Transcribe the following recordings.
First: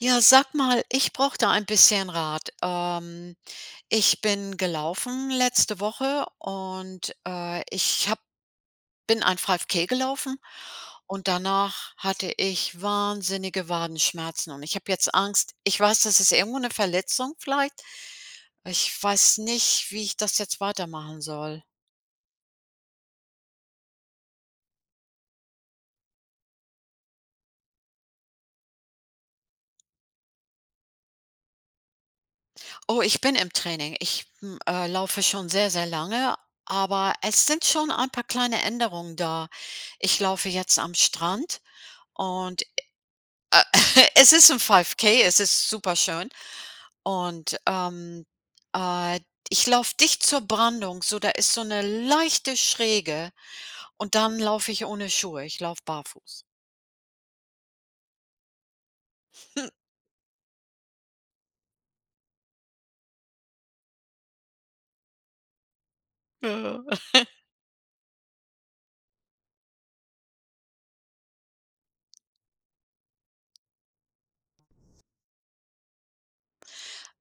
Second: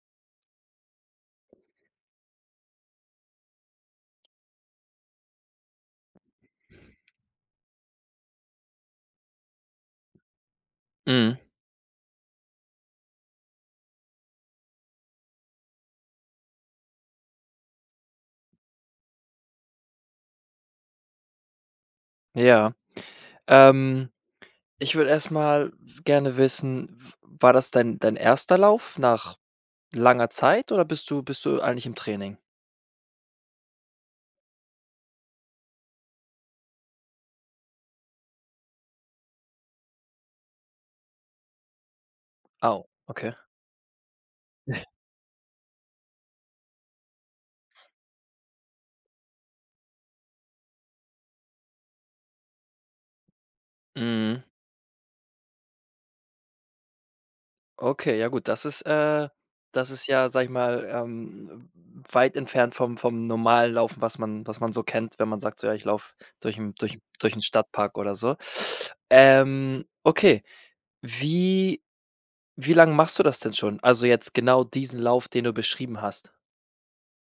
Ja, sage mal, ich brauche da ein bisschen Rat. Ähm, ich bin gelaufen letzte Woche und, äh, ich habe bin ein 5K gelaufen. Und Mhm. danach hatte ich wahnsinnige Wadenschmerzen und ich habe jetzt Angst ich weiß, das ist irgendwo 'ne Verletzung vielleicht. Ich weiß nicht, wie ich das jetzt weitermachen soll. Ja, ähm, ich würde erst mal gerne wissen, w war das dein dein erster Lauf nach langer Zeit oder bist du bist du eigentlich im Training? Oh, ich bin im Training. Ich, hm, äh, laufe schon sehr, sehr lange, aber es sind schon ein paar kleine Änderungen da. Ich laufe jetzt am Strand und, Au, okay. äh, es ist 'n 5K, es ist superschön. Und, ähm, äh, ich laufe dicht zur Brandung, so da ist so 'ne leichte Schräge und dann Mhm. laufe ich ohne Schuhe. Ich laufe barfuß. Okay, ja gut. Das ist, äh das ist ja, sage ich mal, ähm, weit entfernt vom vom normalen Laufen, was man was man so kennt, wenn man sagt: „So, ja, ich laufe durch 'n Ja. durch durch 'n Stadtpark oder so.” Ähm, okay, wie wie lange machst du das denn schon? Also, jetzt genau diesen Lauf, den du beschrieben hast?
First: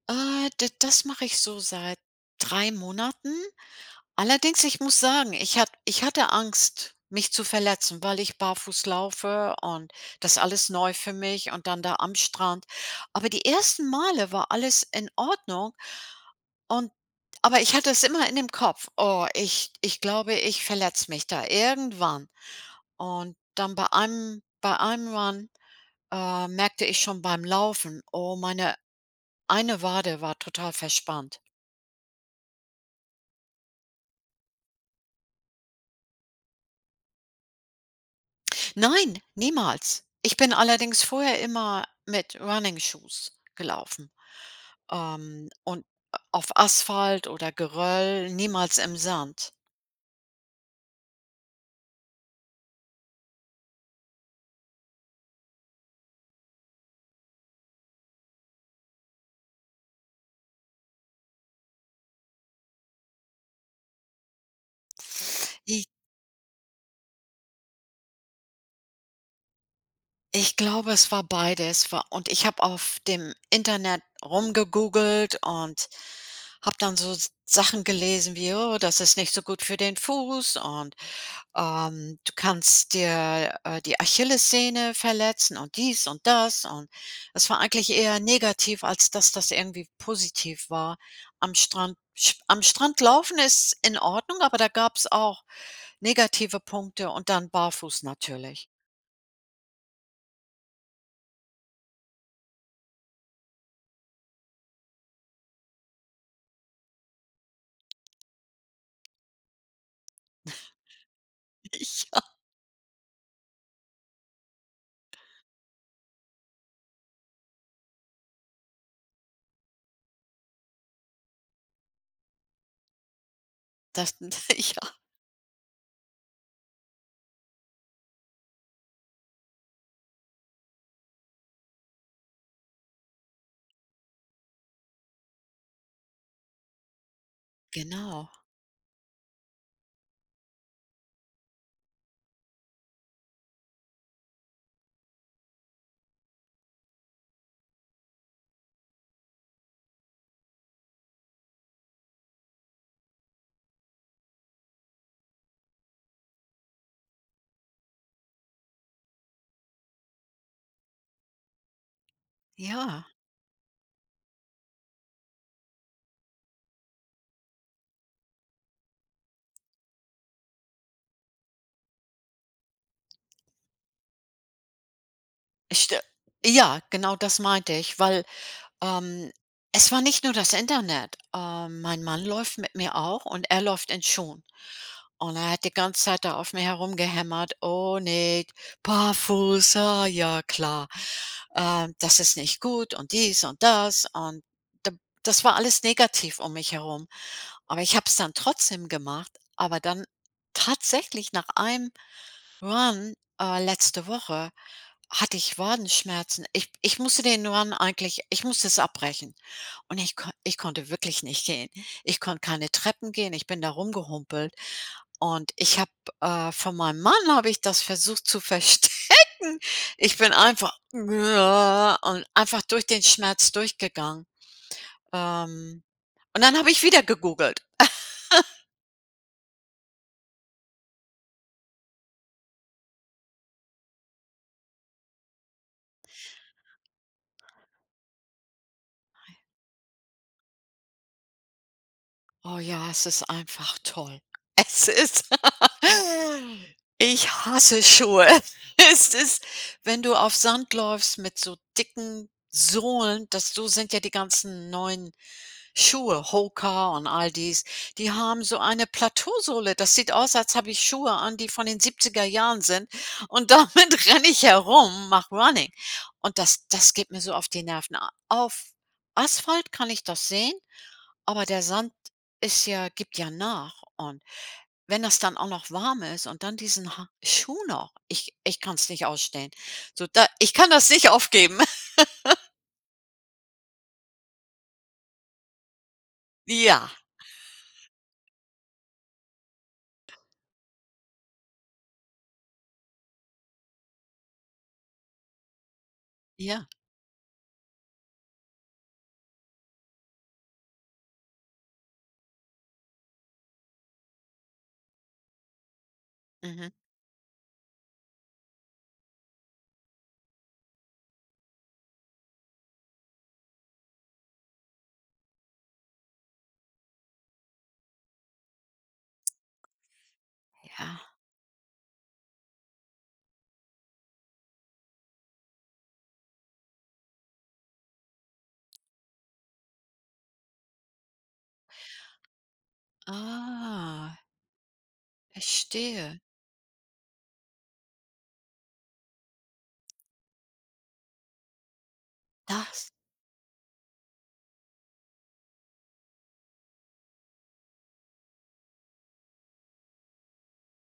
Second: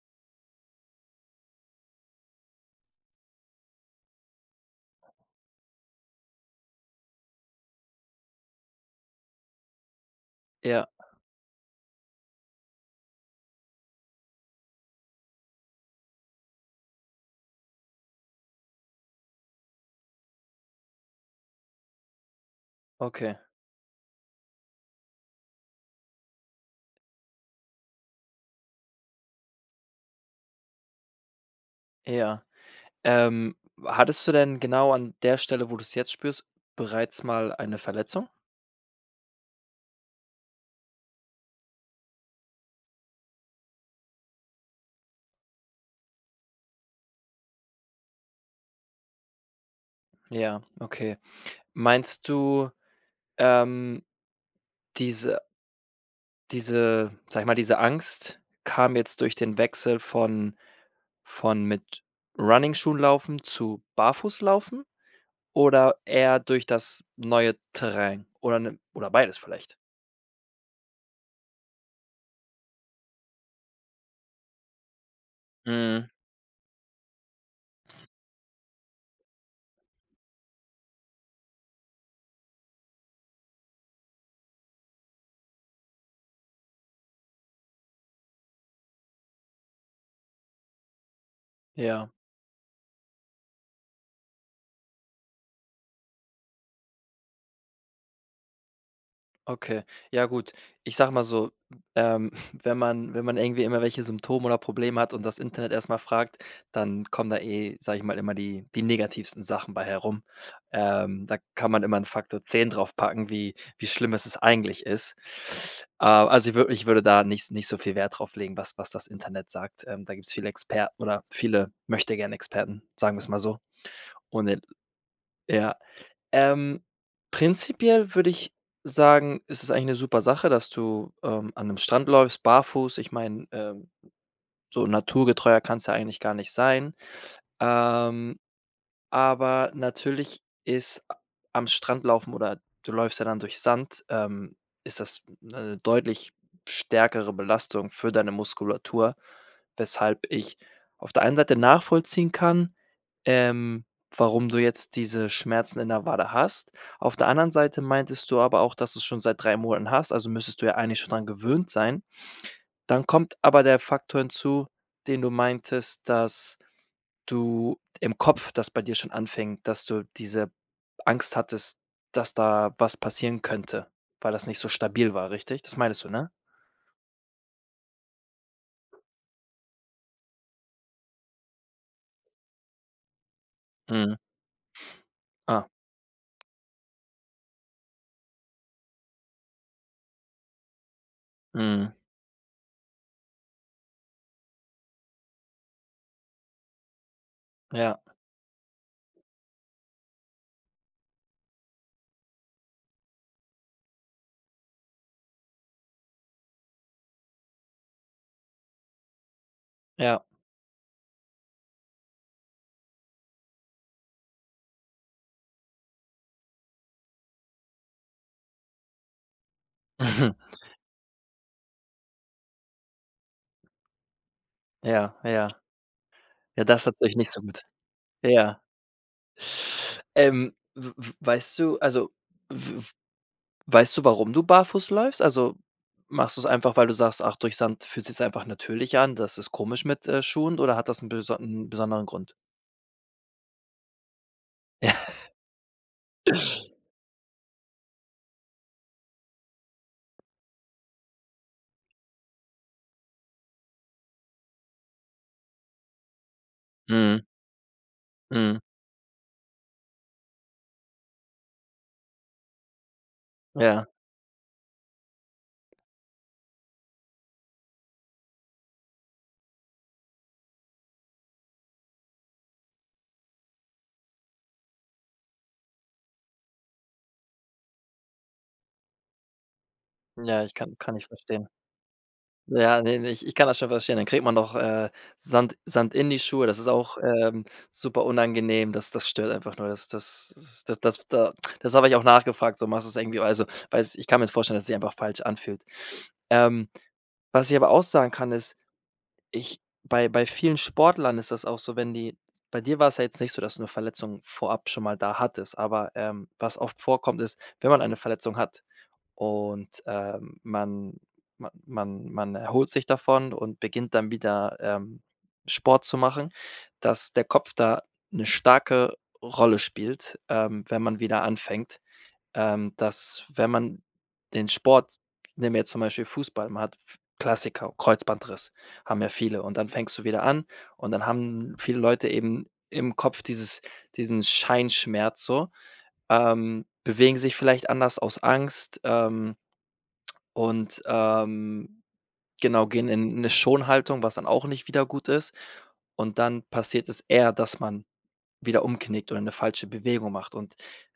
Äh, d das mache ich so seit 3 Monaten. Allerdings, ich muss sagen, ich ha ich hatte Angst, mich zu verletzen, weil ich barfuß laufe und das ist alles Ja. neu für mich und dann da am Strand. Aber die ersten Male war alles in Ordnung, und aber ich hatte es immer in dem Kopf: „Oh, ich ich glaube, ich verletze mich da irgendwann.” Okay. Und dann bei einem bei einem Run, äh, merkte ich schon beim Laufen, oh, meine eine Wade war total verspannt. Ja. Ähm, hattest du denn genau an der Stelle, wo du's jetzt spürst, bereits mal eine Verletzung? Nein, niemals. Ich bin allerdings vorher immer mit Running Shoes gelaufen, ähm, und auf Asphalt oder Geröll niemals im Sand. Ja, okay. Meinst du, ähm, diese diese sage ich mal, diese Angst kam jetzt durch den Wechsel von von mit Runningschuhen-laufen zu Barfußlaufen? I Oder eher durch das neue Terrain oder, ne, oder beides vielleicht? Ich glaube, es war beides wa und ich habe auf dem Internet rumgegoogelt und Mhm. habe dann so Sachen gelesen wie: „Oh, das ist nicht so gut für den Fuß und, ähm, du kannst dir, äh, die Achillessehne verletzen und dies und das” und das war eigentlich eher negativ, als dass das irgendwie positiv war. Am Strand Ja. sch am Strand laufen ist in Ordnung, aber da gab's auch negative Punkte und dann barfuß natürlich. Okay. Ja gut, ich sage mal so, ähm, wenn man wenn man irgendwie immer welche Symptome oder Probleme hat und das Internet erst mal fragt, dann kommen da eh, sage ich mal, immer die die negativsten Sachen bei herum. Ähm, da kann man immer 'n Ja. Faktor 10 draufpacken, wie wie schlimm ist es eigentlich ist. Äh, also, ich würde ich würde da nicht nicht so viel Wert drauf legen, was was das Internet sagt. Ähm, da gibt's viele Experten oder viele Möchtegern-Experten, sagen wir's mal so. Das Und el Ja. ja. Ähm, prinzipiell würde ich sagen, ist es eigentlich 'ne super Sache, dass du, ähm, an 'nem Strand läufst, barfuß. Ich meine, ähm, so naturgetreuer kann's ja eigentlich gar nicht sein. Genau. Ähm, aber natürlich ist a am Strand laufen oder du läufst ja dann durch Sand, ähm, ist das 'ne deutlich stärkere Belastung für deine Muskulatur, weshalb ich auf der einen Seite nachvollziehen kann, ähm, warum du jetzt diese Schmerzen in der Wade hast. Auf der anderen Seite meintest du aber auch, dass du's schon seit 3 Monaten hast, also müsstest du ja eigentlich schon dran gewöhnt sein. Dann Ja. kommt aber der Faktor hinzu, den du meintest, dass du im Kopf das bei dir schon anfängt, dass du diese Angst hattest, dass da was passieren könnte, weil das nicht so stabil war, richtig? Das St meintest du, ne? ja, genau das meinte ich, weil, ähm, es war nicht nur das Internet. Ähm, mein Mann läuft mit mir auch und er läuft in Mhm. Schuhen. Und er hat Ah. die ganze Zeit da auf mir herumgehämmert: „Oh ne, barfuß, ah, ja klar. Äh, Mhm. das ist nicht gut und dies und das” und d das war alles negativ um mich herum. Aber ich Ja. habe es dann trotzdem gemacht, aber dann tatsächlich nach einem Run, äh, letzte Woche hatte ich Wadenschmerzen. Ich ich musste den Run eigentlich ich musste es abbrechen. Und ich Ja. konn ich konnte wirklich nicht gehen. Ich konnte keine Treppen gehen, ich bin da rumgehumpelt und ich habe, äh, von meinem Mann habe ich das versucht zu verstecken. Ich bin Mhm. einfach und einfach durch den Schmerz durchgegangen. Ja, ja. Ähm, und dann Ja, habe ich das hat wieder euch nicht so gegoogelt. gut. Ja. Ähm, w-w-weißt du also, w w weißt du, warum du barfuß läufst? Also machst du's einfach, weil du sagst: „Ach, durch Sand fühlt sich's einfach natürlich an. Das ist komisch mit, äh, Schuhen.” oder hat das 'n beson 'n besonderen Grund? Oh, ja, es ist einfach toll. Es ist ich hasse Schuhe. Es ist wenn du auf Sand läufst mit so dicken Sohlen, das so sind ja die ganzen neuen Schuhe, HOKA und Mhm. all dies. Die haben Mhm. so eine Plateausohle. Das sieht aus, als habe ich Schuhe an, die von den 70er Jahren sind. Und Ja. damit renne ich herum, mache runnning. Und das das geht mir so auf die Nerven. Auf Asphalt kann ich das sehen, aber der Sand ist ja gibt ja nach und wenn das dann auch noch warm ist und dann diesen ha Schuh noch, ich ich kann's nicht ausstehen. So da Ja, ich ich kann kann das kann ich nicht verstehen. aufgeben. Ja, ne, ne, ich kann das schon verstehen, dann kriegt man doch, äh, Sand Sand in die Schuhe. Das ist Ja. auch, ähm, super unangenehm. Das das stört einfach nur. Das das das das das da das habe ich auch nachgefragt. So machst du's irgendwie also, weiß ich kann mir's jetzt vorstellen, dass es sich einfach falsch anfühlt. Ja. Ähm, was ich aber auch sagen kann, ist, ich bei bei vielen Sportlern ist das auch so, wenn die bei dir war's ja jetzt nicht so, dass du 'ne Verletzung vorab schon mal da hattest. Aber, ähm, was Mhm. oft vorkommt, ist, wenn man eine Verletzung hat und, ähm, man man man man erholt sich davon und beginnt dann wieder, ähm, Sport zu machen, dass der Kopf da 'ne starke Rolle spielt, ähm, wenn man Ja. wieder anfängt. Ähm, dass, wenn man den Sport nehmen wir jetzt zum Beispiel Fußball, man hat f Klassiker, Kreuzbandriss haben ja viele. Und dann fängst du wieder an und dann haben viele Leute eben im Kopf dieses Ah. diesen Scheinschmerz so. Verstehe. Ähm, bewegen sich vielleicht anders aus Angst, ähm, und, ähm, genau, gehen Das in 'ne Schonhaltung, was dann auch nicht wieder gut ist. Und dann passiert es eher, dass man wieder umknickt oder 'ne falsche Bewegung macht. Und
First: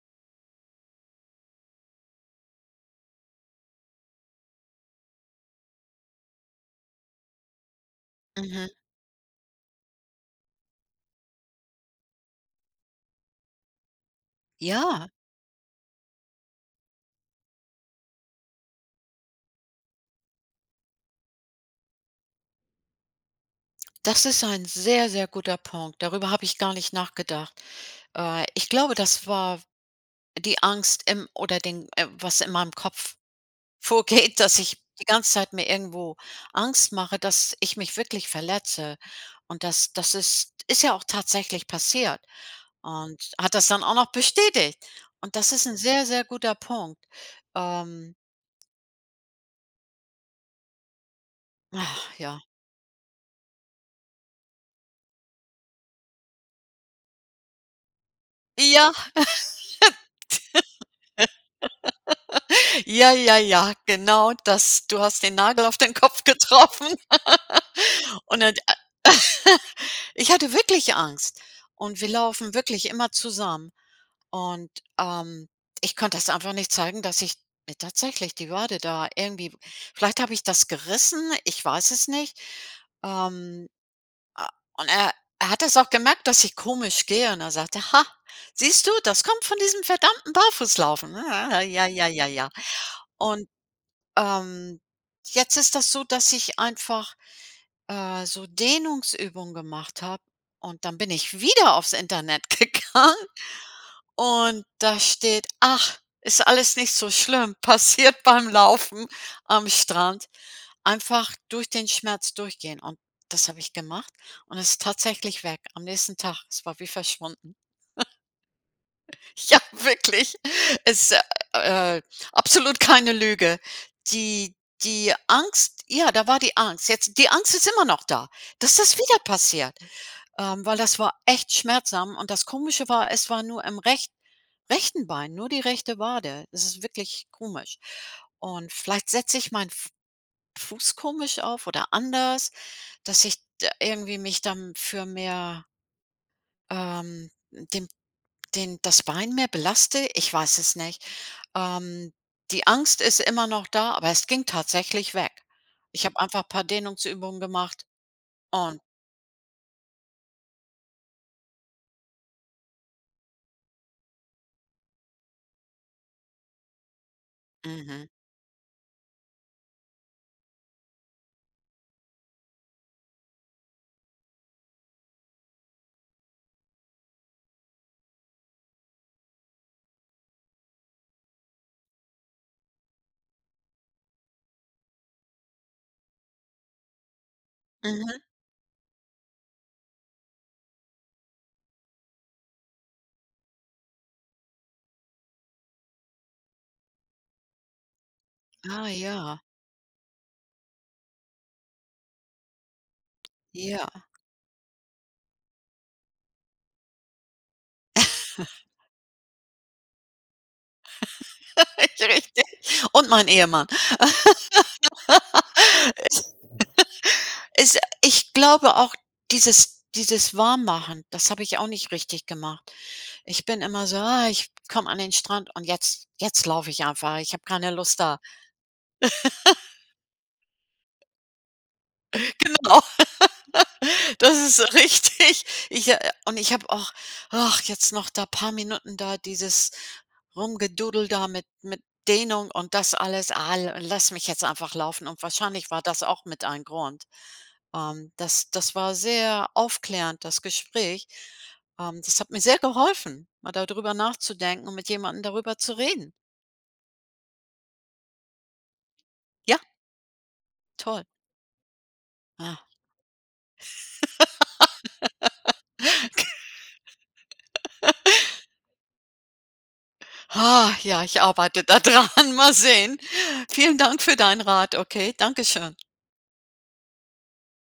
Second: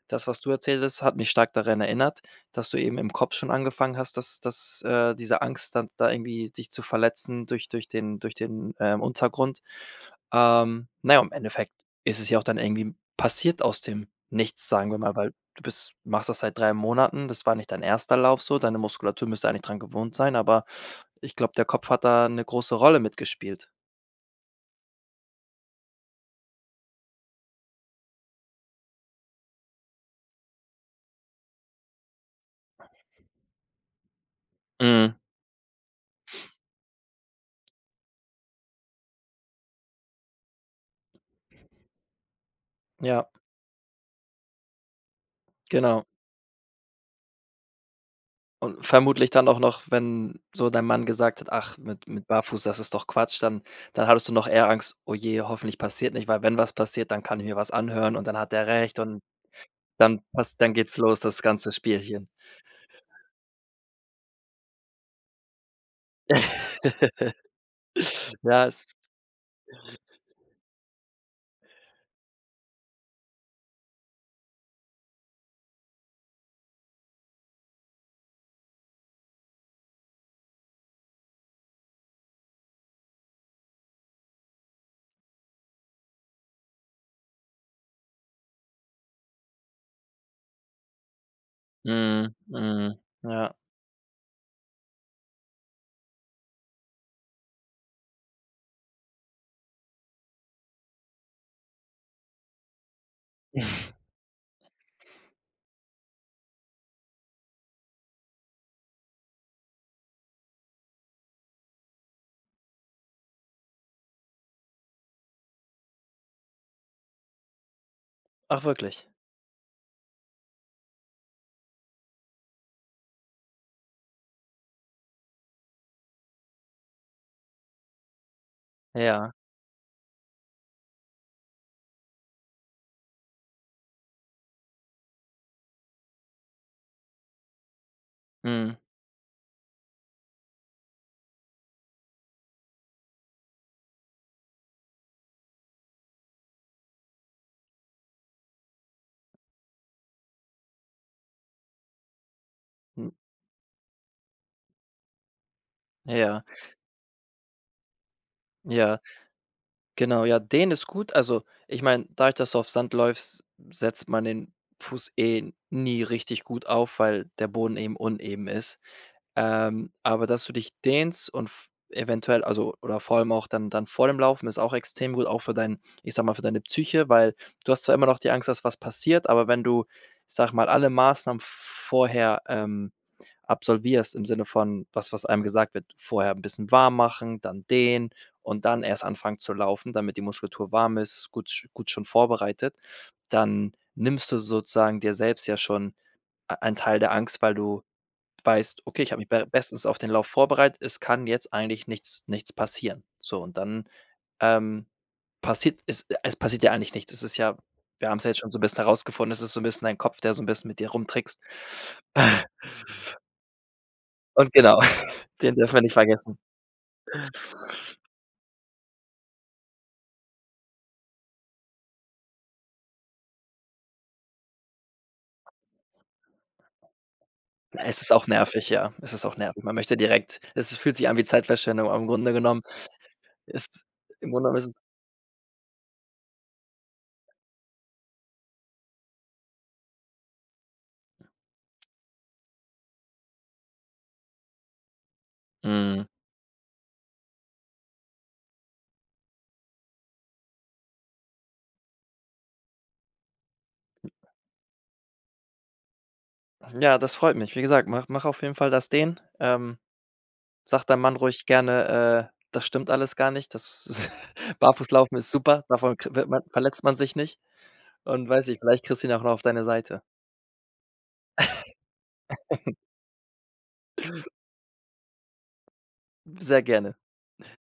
das, was du erzählt hast, hat mich stark daran erinnert, dass du eben im Kopf schon angefangen hast, dass dass, äh, diese Angst dann da irgendwie sich zu verletzen durch durch den durch Mhm. den, ähm, Untergrund. Ähm, na ja, im Endeffekt ist es ja auch dann irgendwie passiert, aus dem Nichts, sagen wir Ja. mal, weil du bist machst das seit 3 Monaten. Das war nicht dein 1. Lauf so, deine Muskulatur müsste eigentlich dran gewohnt sein, aber ich glaube, der Kopf hat da 'ne große Rolle mitgespielt. Das ist ein sehr, sehr guter Punkt. Darüber habe ich gar nicht nachgedacht. Äh, ich glaube, das war die Angst im oder den was in meinem Kopf vorgeht, dass ich die Mhm. ganze Zeit mir irgendwo Angst mache, dass ich mich wirklich verletze. Und das das ist ist ja auch tatsächlich passiert. Und Ja. hat das dann auch noch bestätigt. Und das ist 'n Genau. sehr, sehr guter Punkt. Ähm. Und vermutlich dann auch noch, wenn so dein Mann gesagt hat: „Ach, mit Ach, mit ja. Barfuß, das ist doch Quatsch“, dann dann hattest du noch eher Angst: „Oh je, hoffentlich passiert nicht.” Weil wenn was passiert, dann kann ich mir was anhören und dann hat er Ja. recht und dann passt dann geht's los, das ganze Spielchen. Ja, ja, ja, genau das, du hast den Nagel auf den Kopf getroffen. Und et Ja äh, es ich hatte wirklich Angst. Und wir laufen wirklich immer zusammen. Und, ähm, ich konnte das einfach nicht zeigen, dass ich mir tatsächlich die Wade da irgendwie vielleicht habe ich das gerissen, ich weiß es nicht. Ähm, äh, und er er hat es auch gemerkt, dass ich komisch gehe, und dann sagt er: „Ha, siehst du, das kommt von diesem verdammten Barfußlaufen, ne?“ Ja, ja, ja, Mhm, ja. mhm, Und, ja. ähm, jetzt ist das so, dass ich einfach, äh, so Dehnungsübungen gemacht habe und dann bin ich wieder auf's Internet gegangen und da steht: „Ach, ist alles nicht so schlimm, passiert beim Laufen am Strand, einfach durch den Schmerz durchgehen.“ Und das habe ich gemacht und es ist tatsächlich weg am nächsten Tag. Es war wie verschwunden. Ach, wirklich? Ja, wirklich. Es ist, äh, absolut keine Lüge. Die die Angst ja, da war die Angst. Jetzt die Angst ist immer noch da, dass das wieder Ja. passiert. Ähm, weil das war echt schmerzhaft und das Komische war, es war nur im recht rechten Bein, nur die rechte Wade. Es ist wirklich komisch. Und Mhm. vielleicht setze ich meinen F Fuß komisch auf oder anders, dass ich d irgendwie mich dann für mehr ähm, den den das Bein mehr belaste. Ich weiß es nicht. Ähm, die Angst Hm. ist immer noch da, aber es ging tatsächlich weg. Ich habe Ja. einfach paar Dehnungsübungen gemacht und Ja. Genau, ja, dehnen ist gut. Also, ich meine, dadurch, dass du auf Sand läufst, setzt man den Fuß eh nie richtig gut auf, weil der Boden eben Mhm. uneben ist. Ähm, aber dass du dich dehnst und v eventuell also oder vor allem auch dann dann vor dem Laufen ist auch extrem gut, auch für dein ich sage mal, für deine Psyche, weil du hast zwar immer noch die Angst, dass was passiert, aber wenn du, ich sage mal, alle Maßnahmen vorher, ähm, absolvierst im Sinne von was, was einem gesagt wird, vorher 'n bisschen warm machen, dann dehnen Mhm. und dann erst anfangen zu laufen, damit die Muskulatur warm ist, gut gut schon vorbereitet. Dann nimmst du sozusagen dir selbst ja schon ei einen Teil der Angst, weil du weißt: Ah, „Okay, ich habe mich ja. be bestens auf den Lauf vorbereitet. Es kann jetzt eigentlich nichts nichts passieren.” So und dann, Ja. ähm, passiert es es passiert ja eigentlich nichts. Es ist ja wir haben's ja jetzt schon so 'n bisschen herausgefunden, es ist so 'n bisschen dein Kopf, der so 'n bisschen mit dir rumtrickst. Richtig! Und mein Ehemann. Und genau, den dürfen wir nicht vergessen. Es ich glaube auch, dieses dieses Warmmachen, das habe ich auch nicht richtig gemacht. Ich bin immer so: „Ah, ich komme an den Strand und jetzt jetzt laufe ich einfach. Ich habe keine Lust Es ist da auch nervig, ja. Es ist auch nervig. Man möchte direkt es es fühlt sich an wie Zeitverschwendung, aber im Grunde genommen Genau. ist im Das Grunde ist es ist richtig. Ich, äh und ich habe auch, ach, jetzt noch da paar Minuten da dieses Rumgedoodle da mit mit Dehnung und das alles al lass mich jetzt einfach laufen und wahrscheinlich war das Mhm. auch mit ein Grund. Ähm, das das war sehr aufklärend, das Gespräch. Ähm, das hat mir sehr geholfen, mal da drüber nachzudenken und mit jemanden darüber zu reden. Ja, das freut mich. Wie gesagt, mache mache auf jeden Fall das Dehnen, Ja. ähm. Sage deinem Toll. Mann ruhig gerne: „Äh, Ah. das stimmt alles gar nicht. Das Barfußlaufen ist super, davon kr wird man verletzt man sich nicht.” Und weiß nicht, vielleicht kriegst du ihn auch noch auf deine Seite. Ah, ja, ich arbeite da dran, mal sehen. Vielen Dank für deinen Rat, okay, danke schön. Sehr gerne.